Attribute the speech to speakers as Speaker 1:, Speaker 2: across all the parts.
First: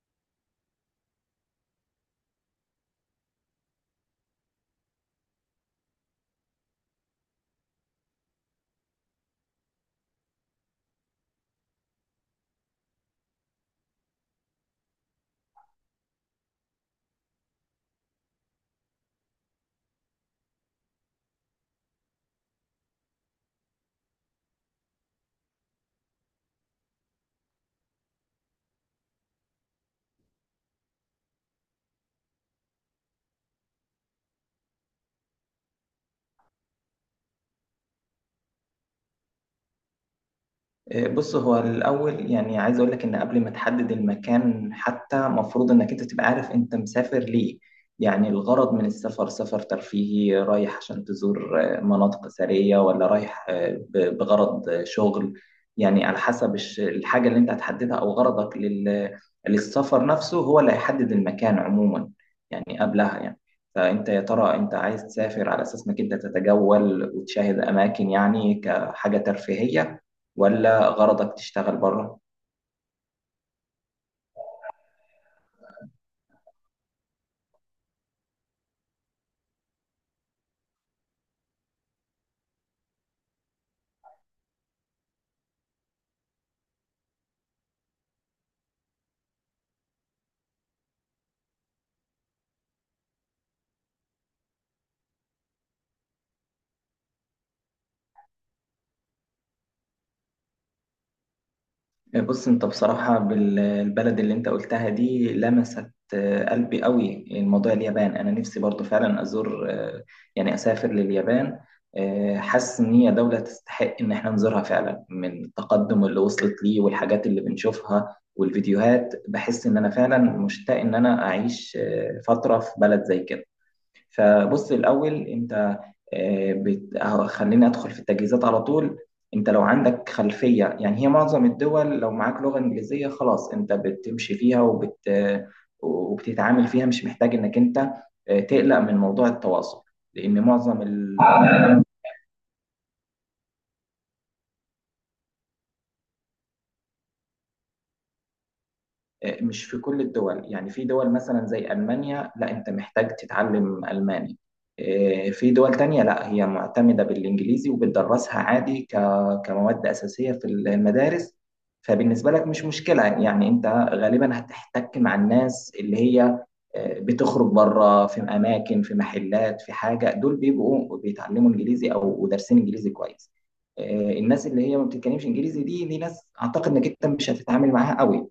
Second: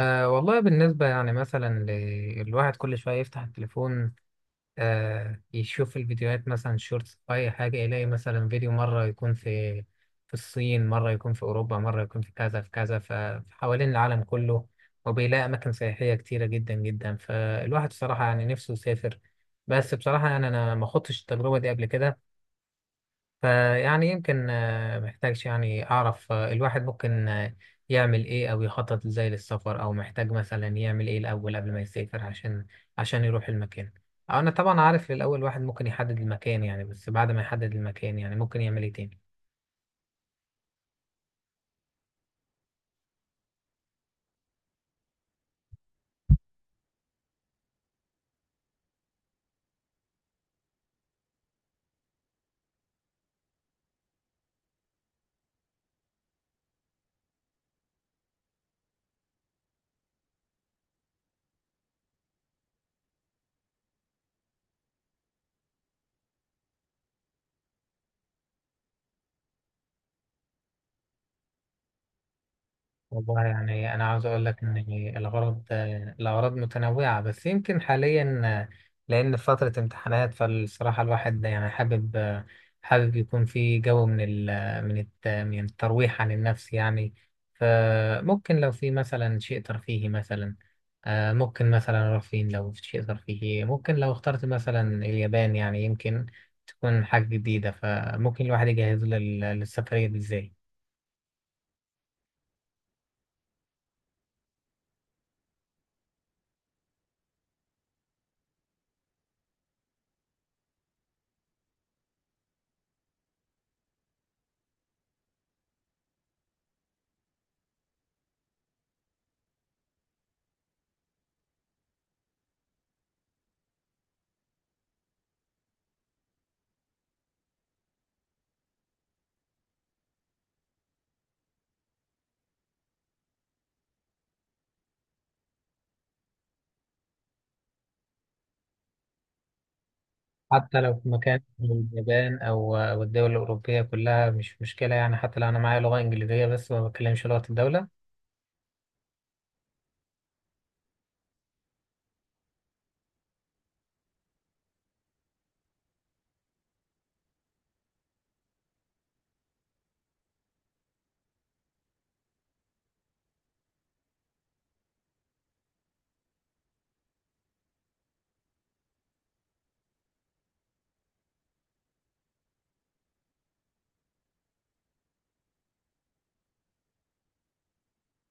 Speaker 1: أه والله بالنسبة يعني مثلا الواحد كل شوية يفتح التليفون، أه يشوف الفيديوهات مثلا شورتس أو أي حاجة، يلاقي مثلا فيديو مرة يكون في الصين، مرة يكون في أوروبا، مرة يكون في كذا في كذا، فحوالين العالم كله وبيلاقي أماكن سياحية كتيرة جدا جدا. فالواحد بصراحة يعني نفسه يسافر، بس بصراحة يعني أنا ما خضتش التجربة دي قبل كده. فيعني يمكن محتاجش يعني أعرف الواحد ممكن يعمل إيه أو يخطط إزاي للسفر، أو محتاج مثلا يعمل إيه الأول قبل ما يسافر عشان يروح المكان. أنا طبعا عارف الأول الواحد ممكن يحدد المكان يعني، بس بعد ما يحدد المكان يعني ممكن يعمل إيه تاني؟
Speaker 2: بص، هو الأول يعني عايز أقول لك إن قبل ما تحدد المكان حتى مفروض إنك أنت تبقى عارف أنت مسافر ليه. يعني الغرض من السفر، سفر ترفيهي رايح عشان تزور مناطق أثرية، ولا رايح بغرض شغل. يعني على حسب الحاجة اللي أنت هتحددها أو غرضك للسفر نفسه، هو اللي هيحدد المكان عموما يعني، قبلها يعني. فأنت يا ترى أنت عايز تسافر على أساس إنك أنت تتجول وتشاهد أماكن، يعني كحاجة ترفيهية، ولا غرضك تشتغل بره؟
Speaker 1: والله يعني أنا عاوز أقول لك إن الغرض، الأغراض متنوعة، بس يمكن حاليا لأن فترة امتحانات، فالصراحة الواحد يعني حابب حابب يكون في جو من ال من الت من الترويح عن النفس يعني. فممكن لو في مثلا شيء ترفيهي مثلا، آه، ممكن مثلا رفين، لو في شيء ترفيهي ممكن لو اخترت مثلا اليابان يعني يمكن تكون حاجة جديدة. فممكن الواحد يجهز للسفرية دي إزاي؟
Speaker 2: بص، انت بصراحة البلد اللي انت قلتها دي لمست قلبي قوي. الموضوع اليابان، انا نفسي برضو فعلا ازور، يعني اسافر لليابان. حاسس ان هي دولة تستحق ان احنا نزورها فعلا، من التقدم اللي وصلت ليه والحاجات اللي بنشوفها والفيديوهات بحس ان انا فعلا مشتاق ان انا اعيش فترة في بلد زي كده. فبص، الاول انت أهو خليني ادخل في التجهيزات على طول. انت لو عندك خلفيه يعني، هي معظم الدول لو معاك لغه انجليزيه خلاص انت بتمشي فيها وبتتعامل فيها، مش محتاج انك انت تقلق من موضوع التواصل، لان
Speaker 1: حتى
Speaker 2: معظم
Speaker 1: لو في مكان من اليابان أو الدول الأوروبية كلها مش مشكلة يعني، حتى لو أنا معايا لغة إنجليزية بس ما بتكلمش لغة الدولة.
Speaker 2: مش في كل الدول. يعني في دول مثلا زي ألمانيا، لا، أنت محتاج تتعلم ألماني. إيه، في دول تانية لا، هي معتمدة بالإنجليزي وبتدرسها عادي كمواد أساسية في المدارس. فبالنسبة لك مش مشكلة، يعني أنت غالبا هتحتك مع الناس اللي هي بتخرج بره، في أماكن، في محلات، في حاجة. دول بيبقوا بيتعلموا إنجليزي أو دارسين إنجليزي كويس. الناس اللي هي ما بتتكلمش إنجليزي دي، ناس أعتقد إنك أنت مش هتتعامل معاها قوي.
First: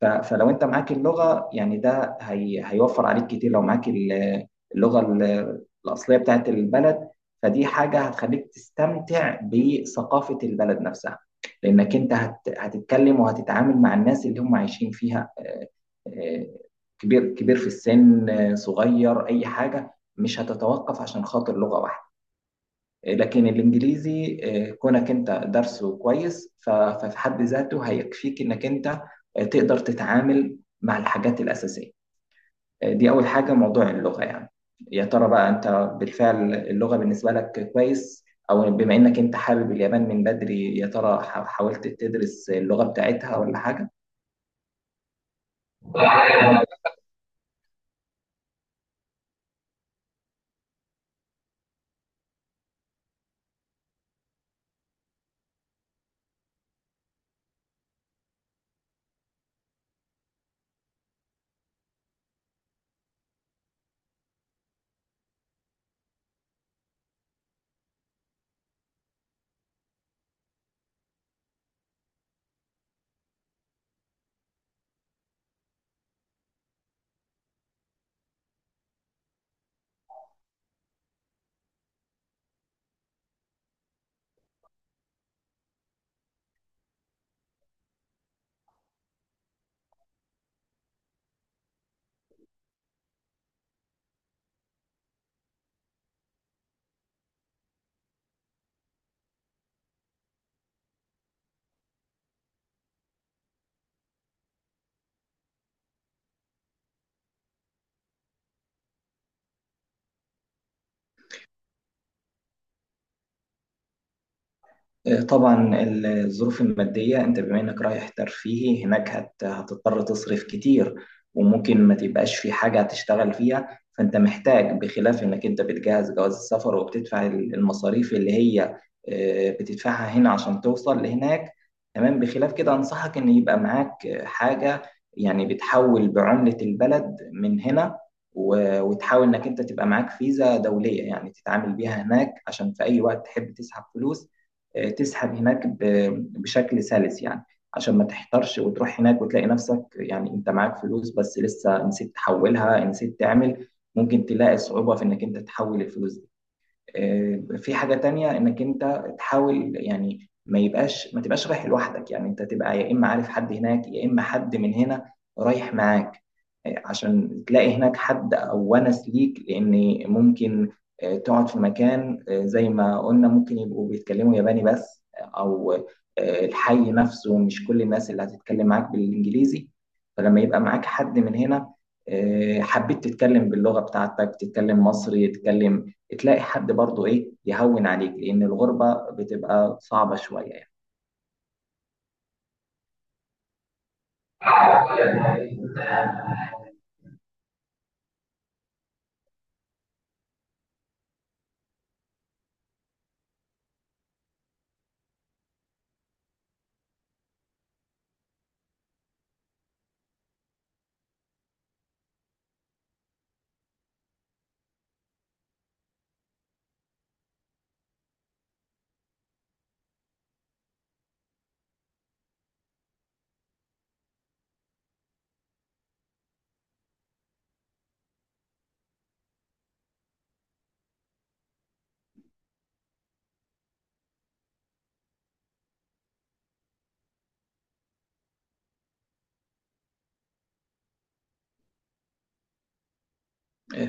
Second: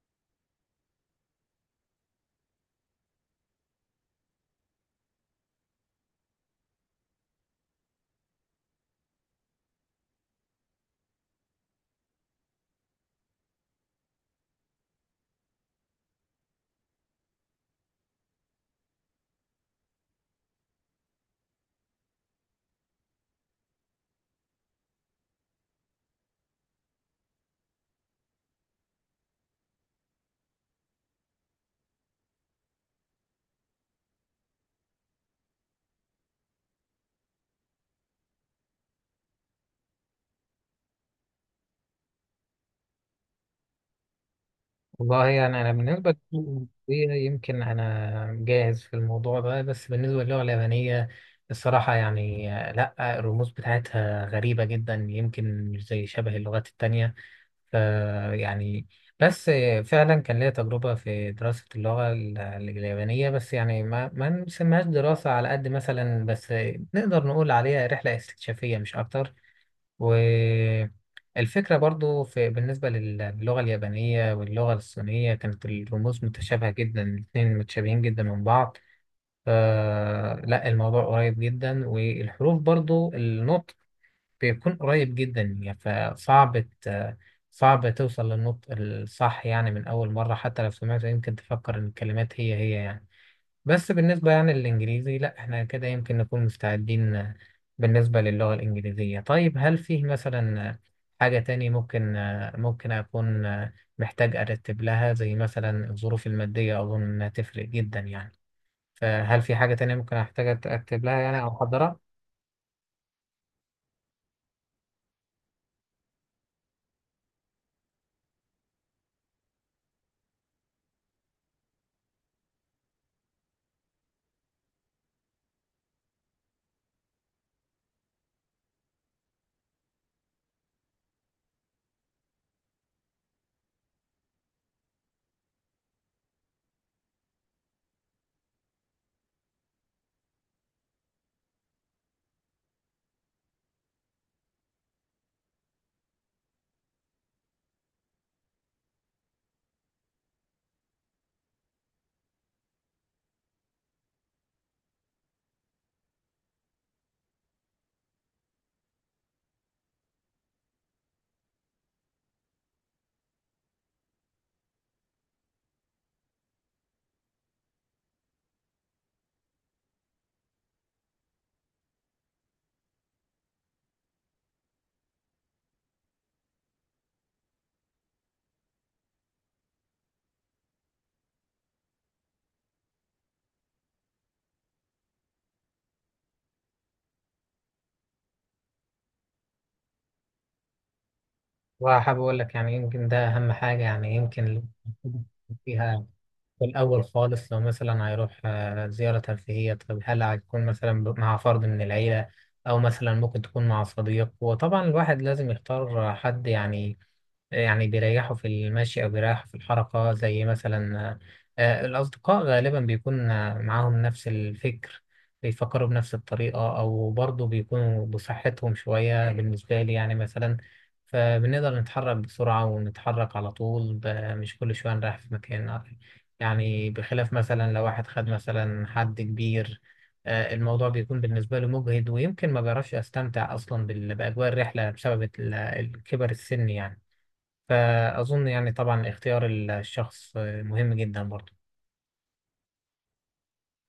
Speaker 2: فلو انت معاك اللغه يعني، ده هي هيوفر عليك كتير. لو معاك اللغه الاصليه بتاعت البلد، فدي حاجه هتخليك تستمتع بثقافه البلد نفسها، لانك انت هتتكلم وهتتعامل مع الناس اللي هم عايشين فيها، آه، كبير كبير في السن، صغير، اي حاجه. مش هتتوقف عشان خاطر لغه واحده. إيه، لكن الانجليزي كونك انت درسه كويس ففي حد ذاته هيكفيك انك انت تقدر تتعامل مع الحاجات الاساسيه. دي اول حاجه، موضوع اللغه يعني. يا ترى بقى، انت بالفعل اللغه بالنسبه لك كويس؟ او بما انك انت حابب اليابان من بدري، يا ترى حاولت تدرس اللغه بتاعتها ولا حاجه؟
Speaker 1: والله يعني أنا بالنسبة للغة الإنجليزية يمكن أنا جاهز في الموضوع ده، بس بالنسبة للغة اليابانية الصراحة يعني آه، لأ، الرموز بتاعتها غريبة جدا، يمكن مش زي شبه اللغات التانية. ف- يعني، بس فعلا كان ليا تجربة في دراسة اللغة اليابانية، بس يعني ما نسميهاش دراسة على قد مثلا، بس نقدر نقول عليها رحلة استكشافية مش أكتر. والفكرة برضو في بالنسبة للغة اليابانية واللغة الصينية، كانت الرموز متشابهة جدا، الاتنين متشابهين جدا من بعض. فلا الموضوع قريب جدا، والحروف برضو النطق بيكون قريب جدا يعني. فصعب صعب توصل للنطق الصح يعني من أول مرة، حتى لو سمعته يمكن تفكر إن الكلمات هي هي يعني. بس بالنسبة يعني للإنجليزي لأ، إحنا كده يمكن نكون مستعدين بالنسبة للغة الإنجليزية. طيب هل فيه مثلا حاجة تاني ممكن، ممكن أكون محتاج أرتب لها، زي مثلا الظروف المادية أظن إنها تفرق جدا يعني؟ فهل في حاجة تانية ممكن أحتاج أرتب لها يعني أو أحضرها؟
Speaker 2: طبعا، الظروف المادية، انت بما انك رايح ترفيهي هناك هتضطر تصرف كتير، وممكن ما تبقاش في حاجة هتشتغل فيها. فانت محتاج، بخلاف انك انت بتجهز جواز السفر وبتدفع المصاريف اللي هي بتدفعها هنا عشان توصل لهناك، تمام، بخلاف كده انصحك ان يبقى معاك حاجة، يعني بتحول بعملة البلد من هنا، وتحاول انك انت تبقى معاك فيزا دولية يعني تتعامل بيها هناك، عشان في اي وقت تحب تسحب فلوس، تسحب هناك بشكل سلس يعني، عشان ما تحترش وتروح هناك وتلاقي نفسك يعني انت معاك فلوس بس لسه نسيت تحولها، نسيت تعمل. ممكن تلاقي صعوبة في انك انت تحول الفلوس دي. في حاجة تانية، انك انت تحاول يعني ما تبقاش رايح لوحدك. يعني انت تبقى يا اما عارف حد هناك، يا اما حد من هنا رايح معاك، عشان تلاقي هناك حد او ونس ليك. لان ممكن تقعد في مكان زي ما قلنا ممكن يبقوا بيتكلموا ياباني بس، او الحي نفسه مش كل الناس اللي هتتكلم معاك بالانجليزي. فلما يبقى معاك حد من هنا، حبيت تتكلم باللغة بتاعتك، تتكلم مصري، تتكلم، تلاقي حد برضه، ايه، يهون عليك، لان الغربه بتبقى صعبه شويه
Speaker 1: وحابب أقول لك يعني، يمكن ده أهم حاجة يعني، يمكن اللي
Speaker 2: يعني.
Speaker 1: فيها في الأول خالص، لو مثلا هيروح آه، زيارة ترفيهية، طب هل هيكون مثلا مع فرد من العيلة، أو مثلا ممكن تكون مع صديق؟ وطبعا الواحد لازم يختار حد يعني، يعني بيريحوا في المشي أو بيريحوا في الحركة، زي مثلا آه، الأصدقاء غالبا بيكون آه، معاهم نفس الفكر، بيفكروا بنفس الطريقة، أو برضه بيكونوا بصحتهم شوية بالنسبة لي يعني مثلا. فبنقدر نتحرك بسرعة ونتحرك على طول مش كل شوية نريح في مكان يعني. بخلاف مثلا لو واحد خد مثلا حد كبير، آه، الموضوع بيكون بالنسبة له مجهد، ويمكن ما بيعرفش أستمتع أصلا بأجواء الرحلة بسبب الكبر السن يعني. فأظن يعني طبعا اختيار الشخص مهم جدا برضو.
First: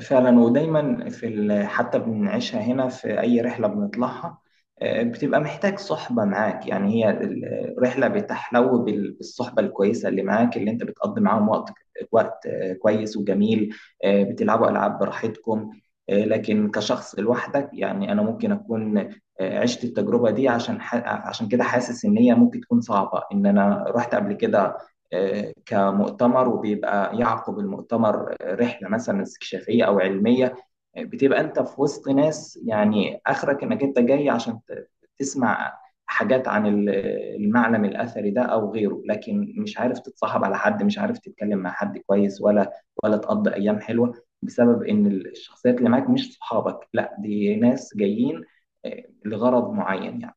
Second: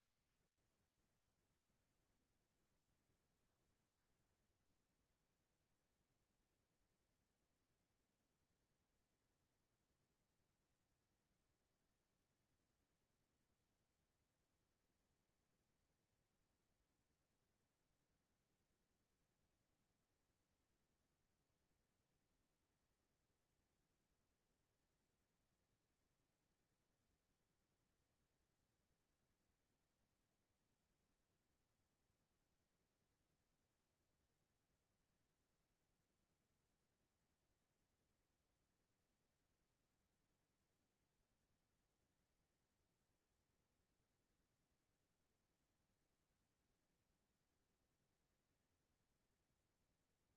Speaker 2: فعلا، ودايما في حتى بنعيشها هنا في اي رحله بنطلعها، بتبقى محتاج صحبه معاك. يعني هي الرحله بتحلو بالصحبه الكويسه اللي معاك، اللي انت بتقضي معاهم وقت كويس وجميل، بتلعبوا العاب براحتكم. لكن كشخص لوحدك، يعني انا ممكن اكون عشت التجربه دي، عشان عشان كده حاسس ان هي ممكن تكون صعبه. ان انا رحت قبل كده كمؤتمر، وبيبقى يعقب المؤتمر رحله مثلا استكشافيه او علميه، بتبقى انت في وسط ناس، يعني اخرك انك انت جاي عشان تسمع حاجات عن المعلم الاثري ده او غيره، لكن مش عارف تتصاحب على حد، مش عارف تتكلم مع حد كويس، ولا تقضي ايام حلوه، بسبب ان الشخصيات اللي معاك مش صحابك. لا، دي ناس جايين لغرض معين يعني.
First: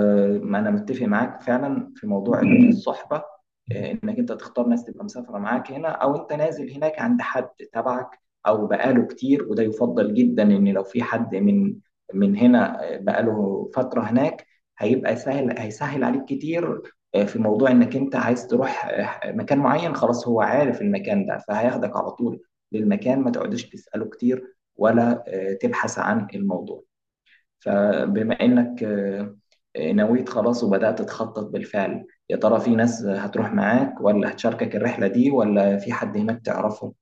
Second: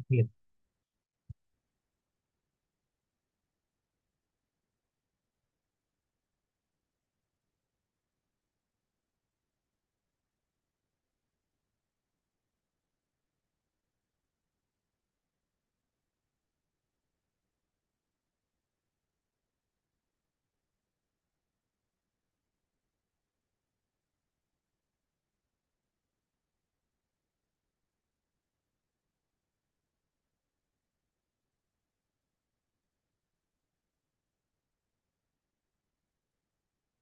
Speaker 1: أكيد.
Speaker 2: انا متفق معاك فعلا في موضوع الصحبه، انك انت تختار ناس تبقى مسافره معاك هنا، او انت نازل هناك عند حد تبعك او بقاله كتير. وده يفضل جدا، ان لو في حد من هنا بقاله فتره هناك، هيبقى سهل، هيسهل عليك كتير في موضوع انك انت عايز تروح مكان معين. خلاص، هو عارف المكان ده فهياخدك على طول للمكان، ما تقعدش تساله كتير، ولا تبحث عن الموضوع. فبما إنك نويت خلاص وبدأت تخطط بالفعل، يا ترى في ناس هتروح معاك ولا هتشاركك الرحلة دي، ولا في حد هناك تعرفه؟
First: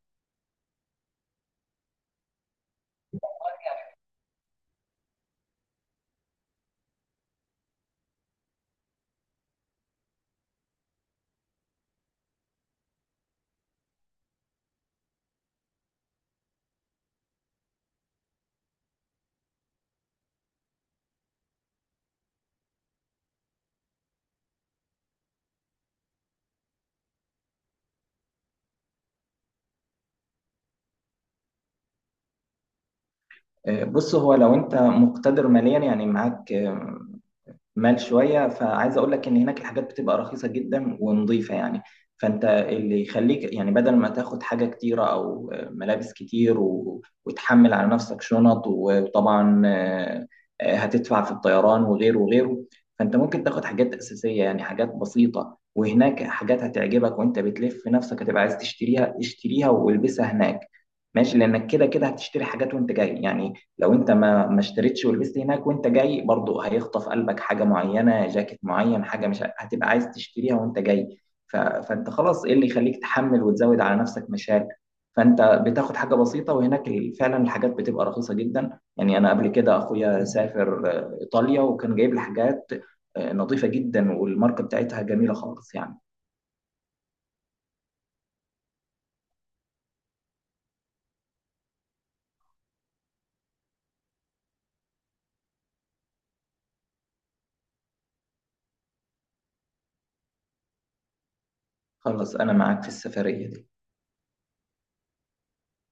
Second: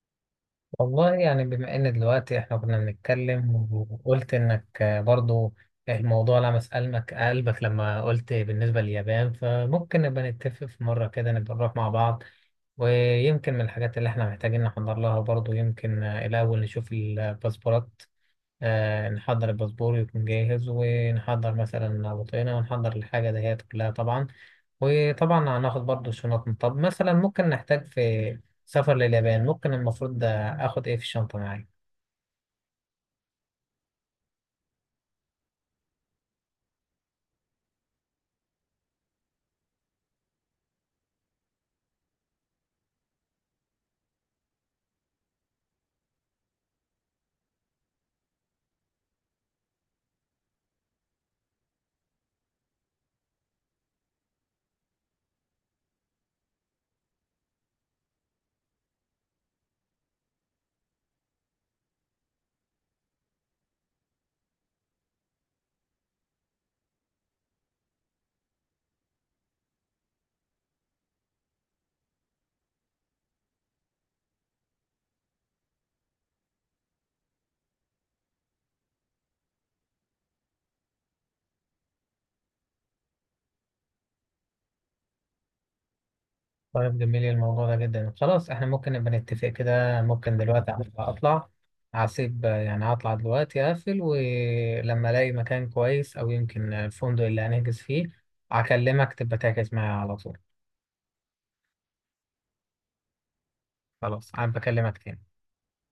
Speaker 1: والله يعني بما إن دلوقتي إحنا كنا بنتكلم وقلت إنك برضو الموضوع لمس قلبك، لما قلت بالنسبة لليابان، فممكن نبقى نتفق في مرة كده نبقى نروح مع بعض. ويمكن من الحاجات اللي إحنا محتاجين نحضر لها برضو، يمكن الأول نشوف الباسبورات، آه، نحضر الباسبور يكون جاهز، ونحضر مثلا بطاقنا، ونحضر الحاجة دهيت كلها طبعا. وطبعا هناخد برضو شنطنا. طب مثلا ممكن نحتاج في سفر لليابان، ممكن المفروض ده اخد ايه في الشنطة معايا؟
Speaker 2: بص، هو لو أنت مقتدر ماليا، يعني معاك مال شويه، فعايز اقول لك ان هناك الحاجات بتبقى رخيصه جدا ونظيفه يعني. فانت اللي يخليك يعني، بدل ما تاخد حاجه كتيره او ملابس كتير وتحمل على نفسك شنط وطبعا هتدفع في الطيران وغيره وغيره، فانت ممكن تاخد حاجات اساسيه يعني حاجات بسيطه، وهناك حاجات هتعجبك وانت بتلف في نفسك هتبقى عايز تشتريها، اشتريها والبسها هناك ماشي، لانك كده كده هتشتري حاجات وانت جاي يعني. لو انت ما اشتريتش ولبست هناك، وانت جاي برضو هيخطف قلبك حاجه معينه، جاكيت معين، حاجه مش هتبقى عايز تشتريها وانت جاي. فانت خلاص، ايه اللي يخليك تحمل وتزود على نفسك مشاكل؟ فانت بتاخد حاجه بسيطه، وهناك فعلا الحاجات بتبقى رخيصه جدا يعني. انا قبل كده اخويا سافر ايطاليا، وكان جايب لي حاجات نظيفه جدا، والماركه بتاعتها جميله خالص يعني.
Speaker 1: طيب جميل الموضوع ده جدا. خلاص احنا ممكن نبقى نتفق كده، ممكن دلوقتي اطلع، هسيب يعني هطلع دلوقتي اقفل، ولما الاقي مكان كويس او يمكن الفندق اللي هنحجز فيه هكلمك تبقى تحجز معايا على طول.
Speaker 2: خلاص، انا معاك في السفريه دي.
Speaker 1: خلاص انا بكلمك تاني.